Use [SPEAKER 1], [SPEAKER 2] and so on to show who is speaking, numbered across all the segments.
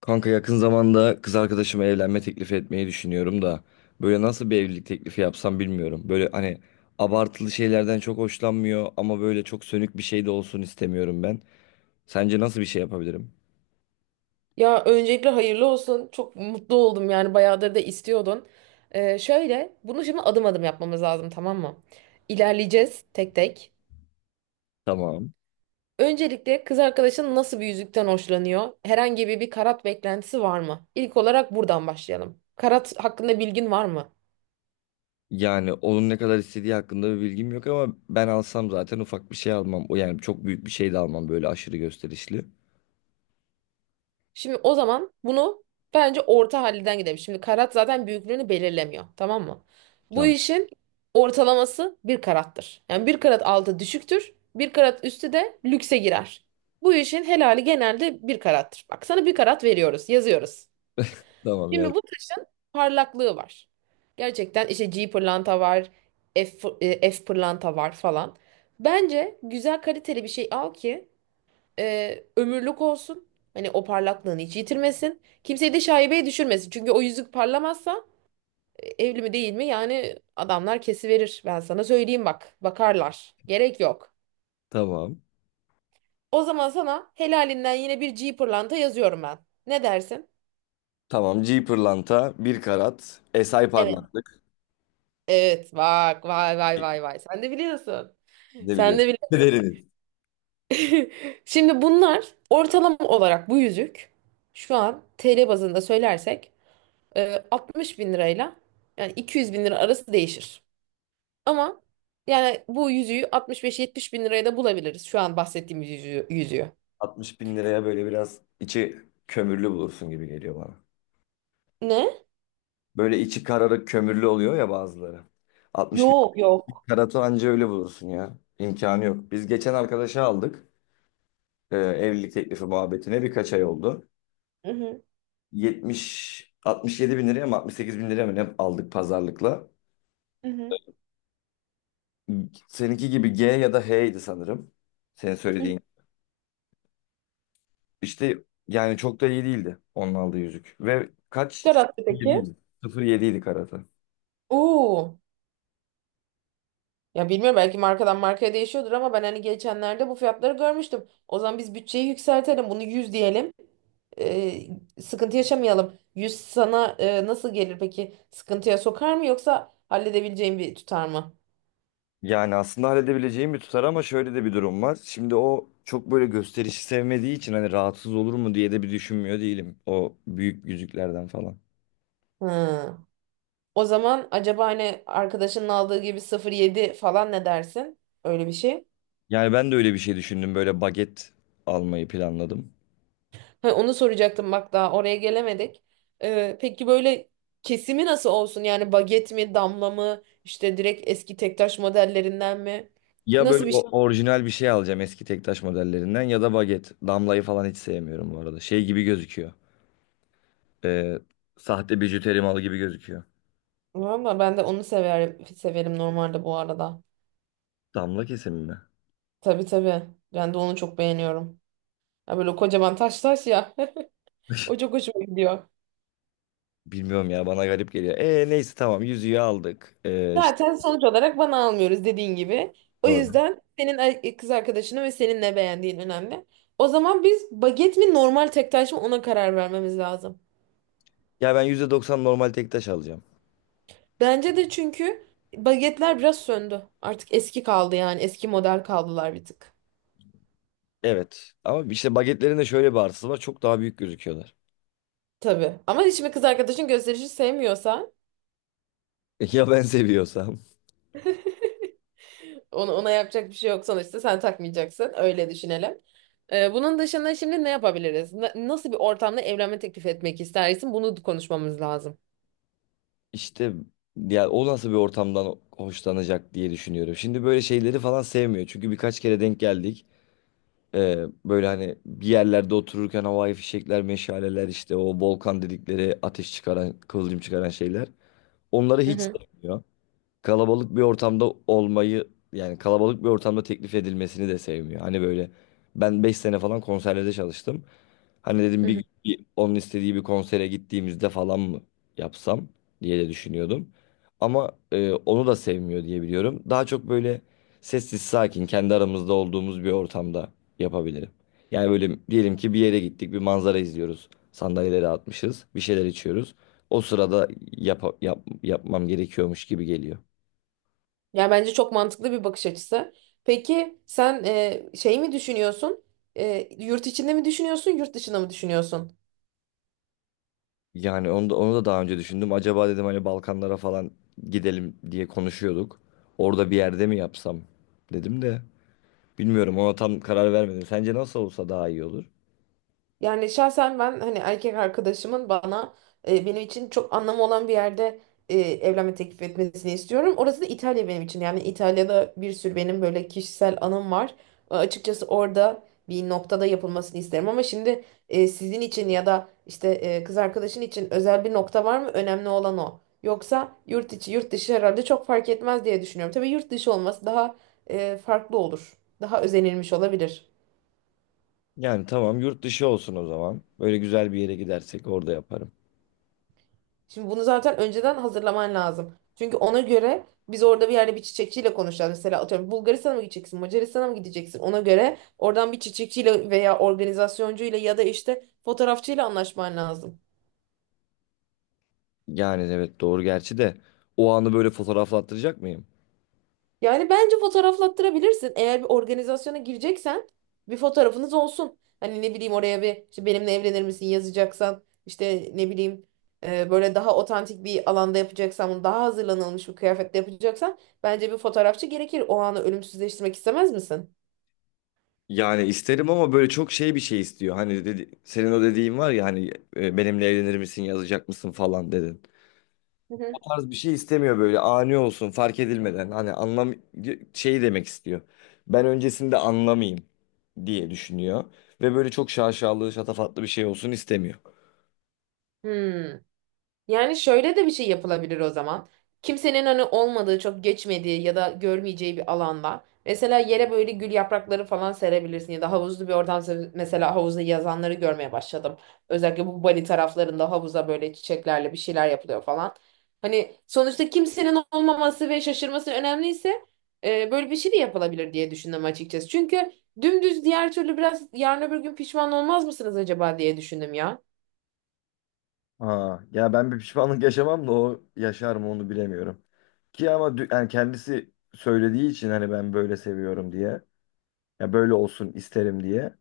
[SPEAKER 1] Kanka yakın zamanda kız arkadaşıma evlenme teklifi etmeyi düşünüyorum da böyle nasıl bir evlilik teklifi yapsam bilmiyorum. Böyle hani abartılı şeylerden çok hoşlanmıyor ama böyle çok sönük bir şey de olsun istemiyorum ben. Sence nasıl bir şey yapabilirim?
[SPEAKER 2] Ya öncelikle hayırlı olsun. Çok mutlu oldum yani bayağıdır da istiyordun. Şöyle bunu şimdi adım adım yapmamız lazım, tamam mı? İlerleyeceğiz tek tek.
[SPEAKER 1] Tamam.
[SPEAKER 2] Öncelikle kız arkadaşın nasıl bir yüzükten hoşlanıyor? Herhangi bir karat beklentisi var mı? İlk olarak buradan başlayalım. Karat hakkında bilgin var mı?
[SPEAKER 1] Yani onun ne kadar istediği hakkında bir bilgim yok ama ben alsam zaten ufak bir şey almam. O yani çok büyük bir şey de almam, böyle aşırı gösterişli.
[SPEAKER 2] Şimdi o zaman bunu bence orta halinden gidelim. Şimdi karat zaten büyüklüğünü belirlemiyor, tamam mı? Bu
[SPEAKER 1] Tamam.
[SPEAKER 2] işin ortalaması bir karattır. Yani bir karat altı düşüktür, bir karat üstü de lükse girer. Bu işin helali genelde bir karattır. Bak, sana bir karat veriyoruz, yazıyoruz.
[SPEAKER 1] Tamam ya.
[SPEAKER 2] Şimdi bu taşın parlaklığı var. Gerçekten işte G pırlanta var, F pırlanta var falan. Bence güzel kaliteli bir şey al ki ömürlük olsun. Hani o parlaklığını hiç yitirmesin. Kimseyi de şaibeye düşürmesin. Çünkü o yüzük parlamazsa evli mi değil mi yani adamlar kesiverir. Ben sana söyleyeyim bak. Bakarlar. Gerek yok.
[SPEAKER 1] Tamam.
[SPEAKER 2] O zaman sana helalinden yine bir G pırlanta yazıyorum ben. Ne dersin?
[SPEAKER 1] Tamam. G pırlanta 1 karat. SI
[SPEAKER 2] Evet.
[SPEAKER 1] parlaklık.
[SPEAKER 2] Evet, bak vay vay vay vay sen de biliyorsun.
[SPEAKER 1] Ne
[SPEAKER 2] Sen
[SPEAKER 1] biliyorum.
[SPEAKER 2] de bili
[SPEAKER 1] Deriniz.
[SPEAKER 2] Şimdi bunlar ortalama olarak bu yüzük şu an TL bazında söylersek 60 bin lirayla yani 200 bin lira arası değişir. Ama yani bu yüzüğü 65-70 bin liraya da bulabiliriz. Şu an bahsettiğimiz yüzüğü.
[SPEAKER 1] 60 bin liraya böyle biraz içi kömürlü bulursun gibi geliyor bana.
[SPEAKER 2] Ne?
[SPEAKER 1] Böyle içi kararık kömürlü oluyor ya bazıları. 60 bin
[SPEAKER 2] Yok, yok.
[SPEAKER 1] karatı anca öyle bulursun ya. İmkanı yok. Biz geçen arkadaşa aldık. Evlilik teklifi muhabbetine birkaç ay oldu.
[SPEAKER 2] Hı hı.
[SPEAKER 1] 70, 67 bin liraya mı 68 bin liraya mı ne aldık pazarlıkla.
[SPEAKER 2] Hı hı.
[SPEAKER 1] Seninki gibi G ya da H'ydi sanırım. Senin
[SPEAKER 2] Hı hı.
[SPEAKER 1] söylediğin. İşte, yani çok da iyi değildi onun aldığı yüzük. Ve kaç?
[SPEAKER 2] Karattı peki.
[SPEAKER 1] 07'ydi karatı.
[SPEAKER 2] Oo. Ya bilmiyorum, belki markadan markaya değişiyordur ama ben hani geçenlerde bu fiyatları görmüştüm. O zaman biz bütçeyi yükseltelim. Bunu 100 diyelim. Ee, Sıkıntı yaşamayalım. 100 sana nasıl gelir peki? Sıkıntıya sokar mı, yoksa halledebileceğin bir tutar mı?
[SPEAKER 1] Yani aslında halledebileceğim bir tutar ama şöyle de bir durum var. Şimdi o çok böyle gösterişi sevmediği için hani rahatsız olur mu diye de bir düşünmüyor değilim. O büyük yüzüklerden falan.
[SPEAKER 2] Hı. O zaman acaba hani arkadaşının aldığı gibi 0,7 falan, ne dersin? Öyle bir şey.
[SPEAKER 1] Yani ben de öyle bir şey düşündüm. Böyle baget almayı planladım.
[SPEAKER 2] Ha, onu soracaktım, bak daha oraya gelemedik. Peki böyle kesimi nasıl olsun? Yani baget mi, damla mı, işte direkt eski tektaş modellerinden mi?
[SPEAKER 1] Ya böyle
[SPEAKER 2] Nasıl bir şey?
[SPEAKER 1] orijinal bir şey alacağım, eski tektaş modellerinden ya da baget. Damlayı falan hiç sevmiyorum bu arada. Şey gibi gözüküyor. Ee, sahte bijuteri malı gibi gözüküyor.
[SPEAKER 2] Valla ben de onu severim, severim normalde bu arada.
[SPEAKER 1] Damla kesimi mi?
[SPEAKER 2] Tabii, tabii. Ben de onu çok beğeniyorum. Ya böyle kocaman taş taş ya. O çok hoşuma gidiyor.
[SPEAKER 1] Bilmiyorum ya, bana garip geliyor. Neyse, tamam, yüzüğü aldık. İşte
[SPEAKER 2] Zaten sonuç olarak bana almıyoruz dediğin gibi. O yüzden kız arkadaşını ve senin ne beğendiğin önemli. O zaman biz baget mi, normal tek taş mı, ona karar vermemiz lazım.
[SPEAKER 1] Ya ben %90 normal tek taş alacağım.
[SPEAKER 2] Bence de, çünkü bagetler biraz söndü. Artık eski kaldı, yani eski model kaldılar bir tık.
[SPEAKER 1] Evet. Ama işte bagetlerin de şöyle bir artısı var. Çok daha büyük gözüküyorlar.
[SPEAKER 2] Tabii. Ama şimdi kız arkadaşın gösterişi sevmiyorsa
[SPEAKER 1] Ya ben seviyorsam?
[SPEAKER 2] ona yapacak bir şey yok, sonuçta sen takmayacaksın. Öyle düşünelim. Bunun dışında şimdi ne yapabiliriz? Nasıl bir ortamda evlenme teklif etmek istersin? Bunu konuşmamız lazım.
[SPEAKER 1] İşte, ya o nasıl bir ortamdan hoşlanacak diye düşünüyorum. Şimdi böyle şeyleri falan sevmiyor. Çünkü birkaç kere denk geldik. Ee, böyle hani bir yerlerde otururken havai fişekler, meşaleler, işte o volkan dedikleri ateş çıkaran, kıvılcım çıkaran şeyler. Onları
[SPEAKER 2] Hı
[SPEAKER 1] hiç
[SPEAKER 2] hı,
[SPEAKER 1] sevmiyor. Kalabalık bir ortamda olmayı, yani kalabalık bir ortamda teklif edilmesini de sevmiyor. Hani böyle ben 5 sene falan konserlerde çalıştım. Hani dedim
[SPEAKER 2] hı
[SPEAKER 1] bir
[SPEAKER 2] hı.
[SPEAKER 1] gün bir onun istediği bir konsere gittiğimizde falan mı yapsam diye de düşünüyordum. Ama onu da sevmiyor diye biliyorum. Daha çok böyle sessiz sakin kendi aramızda olduğumuz bir ortamda yapabilirim. Yani böyle diyelim ki bir yere gittik, bir manzara izliyoruz. Sandalyeleri atmışız, bir şeyler içiyoruz. O sırada yapmam gerekiyormuş gibi geliyor.
[SPEAKER 2] Yani bence çok mantıklı bir bakış açısı. Peki sen şey mi düşünüyorsun? Yurt içinde mi düşünüyorsun, yurt dışında mı düşünüyorsun?
[SPEAKER 1] Yani onu da daha önce düşündüm. Acaba dedim hani Balkanlara falan gidelim diye konuşuyorduk. Orada bir yerde mi yapsam dedim de bilmiyorum, ona tam karar vermedim. Sence nasıl olsa daha iyi olur?
[SPEAKER 2] Yani şahsen ben hani erkek arkadaşımın bana benim için çok anlamı olan bir yerde evlenme teklif etmesini istiyorum. Orası da İtalya benim için. Yani İtalya'da bir sürü benim böyle kişisel anım var. Açıkçası orada bir noktada yapılmasını isterim ama şimdi sizin için ya da işte kız arkadaşın için özel bir nokta var mı? Önemli olan o. Yoksa yurt içi yurt dışı herhalde çok fark etmez diye düşünüyorum. Tabii yurt dışı olması daha farklı olur. Daha özenilmiş olabilir.
[SPEAKER 1] Yani tamam, yurt dışı olsun o zaman. Böyle güzel bir yere gidersek orada yaparım.
[SPEAKER 2] Şimdi bunu zaten önceden hazırlaman lazım. Çünkü ona göre biz orada bir yerde bir çiçekçiyle konuşacağız. Mesela atıyorum, Bulgaristan'a mı gideceksin, Macaristan'a mı gideceksin? Ona göre oradan bir çiçekçiyle veya organizasyoncu ile ya da işte fotoğrafçıyla anlaşman lazım.
[SPEAKER 1] Yani evet, doğru, gerçi de o anı böyle fotoğraflattıracak mıyım?
[SPEAKER 2] Yani bence fotoğraflattırabilirsin. Eğer bir organizasyona gireceksen bir fotoğrafınız olsun. Hani ne bileyim, oraya bir işte benimle evlenir misin yazacaksan, işte ne bileyim böyle daha otantik bir alanda yapacaksan, bunu daha hazırlanılmış bir kıyafetle yapacaksan bence bir fotoğrafçı gerekir. O anı ölümsüzleştirmek istemez misin?
[SPEAKER 1] Yani isterim ama böyle çok şey, bir şey istiyor. Hani dedi, senin o dediğin var ya hani, benimle evlenir misin yazacak mısın falan dedin.
[SPEAKER 2] Hı hı.
[SPEAKER 1] Tarz bir şey istemiyor, böyle ani olsun, fark edilmeden. Hani anlam, şey demek istiyor. Ben öncesinde anlamayayım diye düşünüyor. Ve böyle çok şaşalı, şatafatlı bir şey olsun istemiyor.
[SPEAKER 2] Hmm. Yani şöyle de bir şey yapılabilir o zaman. Kimsenin hani olmadığı, çok geçmediği ya da görmeyeceği bir alanda. Mesela yere böyle gül yaprakları falan serebilirsin ya da havuzlu bir mesela havuzda yazanları görmeye başladım. Özellikle bu Bali taraflarında havuza böyle çiçeklerle bir şeyler yapılıyor falan. Hani sonuçta kimsenin olmaması ve şaşırması önemliyse böyle bir şey de yapılabilir diye düşündüm açıkçası. Çünkü dümdüz diğer türlü biraz yarın öbür gün pişman olmaz mısınız acaba diye düşündüm ya.
[SPEAKER 1] Ha, ya ben bir pişmanlık yaşamam da o yaşar mı onu bilemiyorum. Ki ama yani kendisi söylediği için, hani ben böyle seviyorum diye. Ya böyle olsun isterim diye.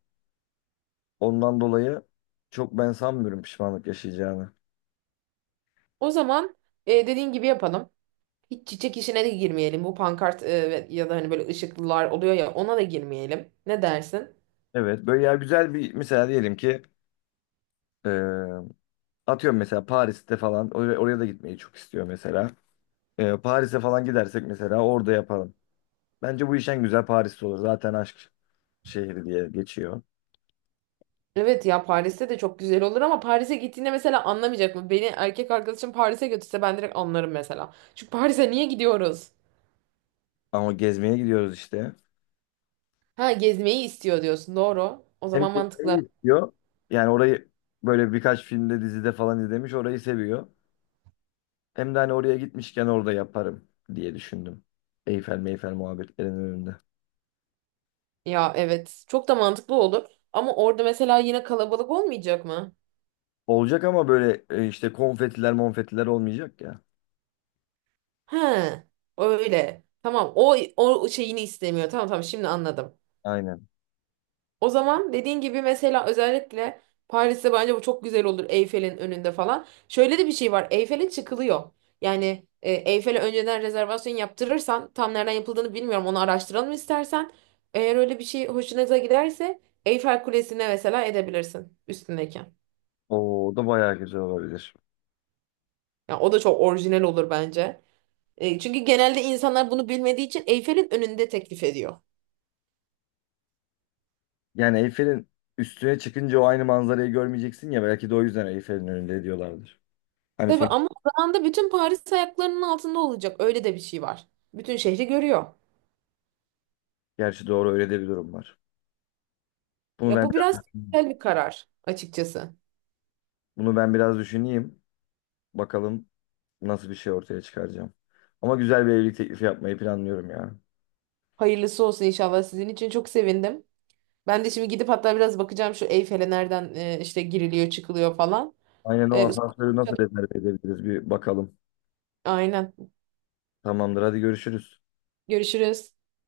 [SPEAKER 1] Ondan dolayı çok ben sanmıyorum pişmanlık yaşayacağını.
[SPEAKER 2] O zaman dediğin gibi yapalım. Hiç çiçek işine de girmeyelim. Bu pankart ya da hani böyle ışıklılar oluyor ya, ona da girmeyelim. Ne dersin?
[SPEAKER 1] Evet böyle ya, güzel bir, mesela diyelim ki atıyorum mesela Paris'te falan, oraya da gitmeyi çok istiyor mesela. Paris'e falan gidersek mesela orada yapalım. Bence bu iş en güzel Paris'te olur. Zaten aşk şehri diye geçiyor.
[SPEAKER 2] Evet, ya Paris'te de çok güzel olur ama Paris'e gittiğinde mesela anlamayacak mı? Beni erkek arkadaşım Paris'e götürse ben direkt anlarım mesela. Çünkü Paris'e niye gidiyoruz?
[SPEAKER 1] Ama gezmeye gidiyoruz işte.
[SPEAKER 2] Ha, gezmeyi istiyor diyorsun. Doğru. O
[SPEAKER 1] Hem
[SPEAKER 2] zaman
[SPEAKER 1] gezmeyi
[SPEAKER 2] mantıklı.
[SPEAKER 1] istiyor. Yani orayı böyle birkaç filmde, dizide falan izlemiş, orayı seviyor. Hem de hani oraya gitmişken orada yaparım diye düşündüm. Eyfel meyfel muhabbetlerinin önünde.
[SPEAKER 2] Ya evet, çok da mantıklı olur ama orada mesela yine kalabalık olmayacak mı?
[SPEAKER 1] Olacak ama böyle, işte, konfetiler monfetiler olmayacak ya.
[SPEAKER 2] He, öyle tamam, o şeyini istemiyor, tamam tamam, şimdi anladım.
[SPEAKER 1] Aynen.
[SPEAKER 2] O zaman dediğin gibi mesela özellikle Paris'te bence bu çok güzel olur, Eyfel'in önünde falan. Şöyle de bir şey var, Eyfel'e çıkılıyor. Yani Eyfel'e önceden rezervasyon yaptırırsan, tam nereden yapıldığını bilmiyorum, onu araştıralım istersen. Eğer öyle bir şey hoşunuza giderse Eyfel Kulesi'ne mesela edebilirsin üstündeyken.
[SPEAKER 1] O da bayağı güzel olabilir.
[SPEAKER 2] Ya o da çok orijinal olur bence. Çünkü genelde insanlar bunu bilmediği için Eyfel'in önünde teklif ediyor.
[SPEAKER 1] Yani Eyfel'in üstüne çıkınca o aynı manzarayı görmeyeceksin ya, belki de o yüzden Eyfel'in önünde diyorlardır. Hani
[SPEAKER 2] Tabii
[SPEAKER 1] son.
[SPEAKER 2] ama o zaman da bütün Paris ayaklarının altında olacak. Öyle de bir şey var. Bütün şehri görüyor.
[SPEAKER 1] Gerçi doğru, öyle de bir durum var. Bunu
[SPEAKER 2] Ya
[SPEAKER 1] ben
[SPEAKER 2] bu biraz güzel bir karar açıkçası.
[SPEAKER 1] bunu ben biraz düşüneyim. Bakalım nasıl bir şey ortaya çıkaracağım. Ama güzel bir evlilik teklifi yapmayı planlıyorum ya.
[SPEAKER 2] Hayırlısı olsun, inşallah. Sizin için çok sevindim. Ben de şimdi gidip hatta biraz bakacağım şu Eyfel'e nereden işte giriliyor çıkılıyor falan.
[SPEAKER 1] Aynen, o
[SPEAKER 2] E,
[SPEAKER 1] asansörü nasıl rezerve edebiliriz bir bakalım.
[SPEAKER 2] aynen.
[SPEAKER 1] Tamamdır, hadi görüşürüz.
[SPEAKER 2] Görüşürüz.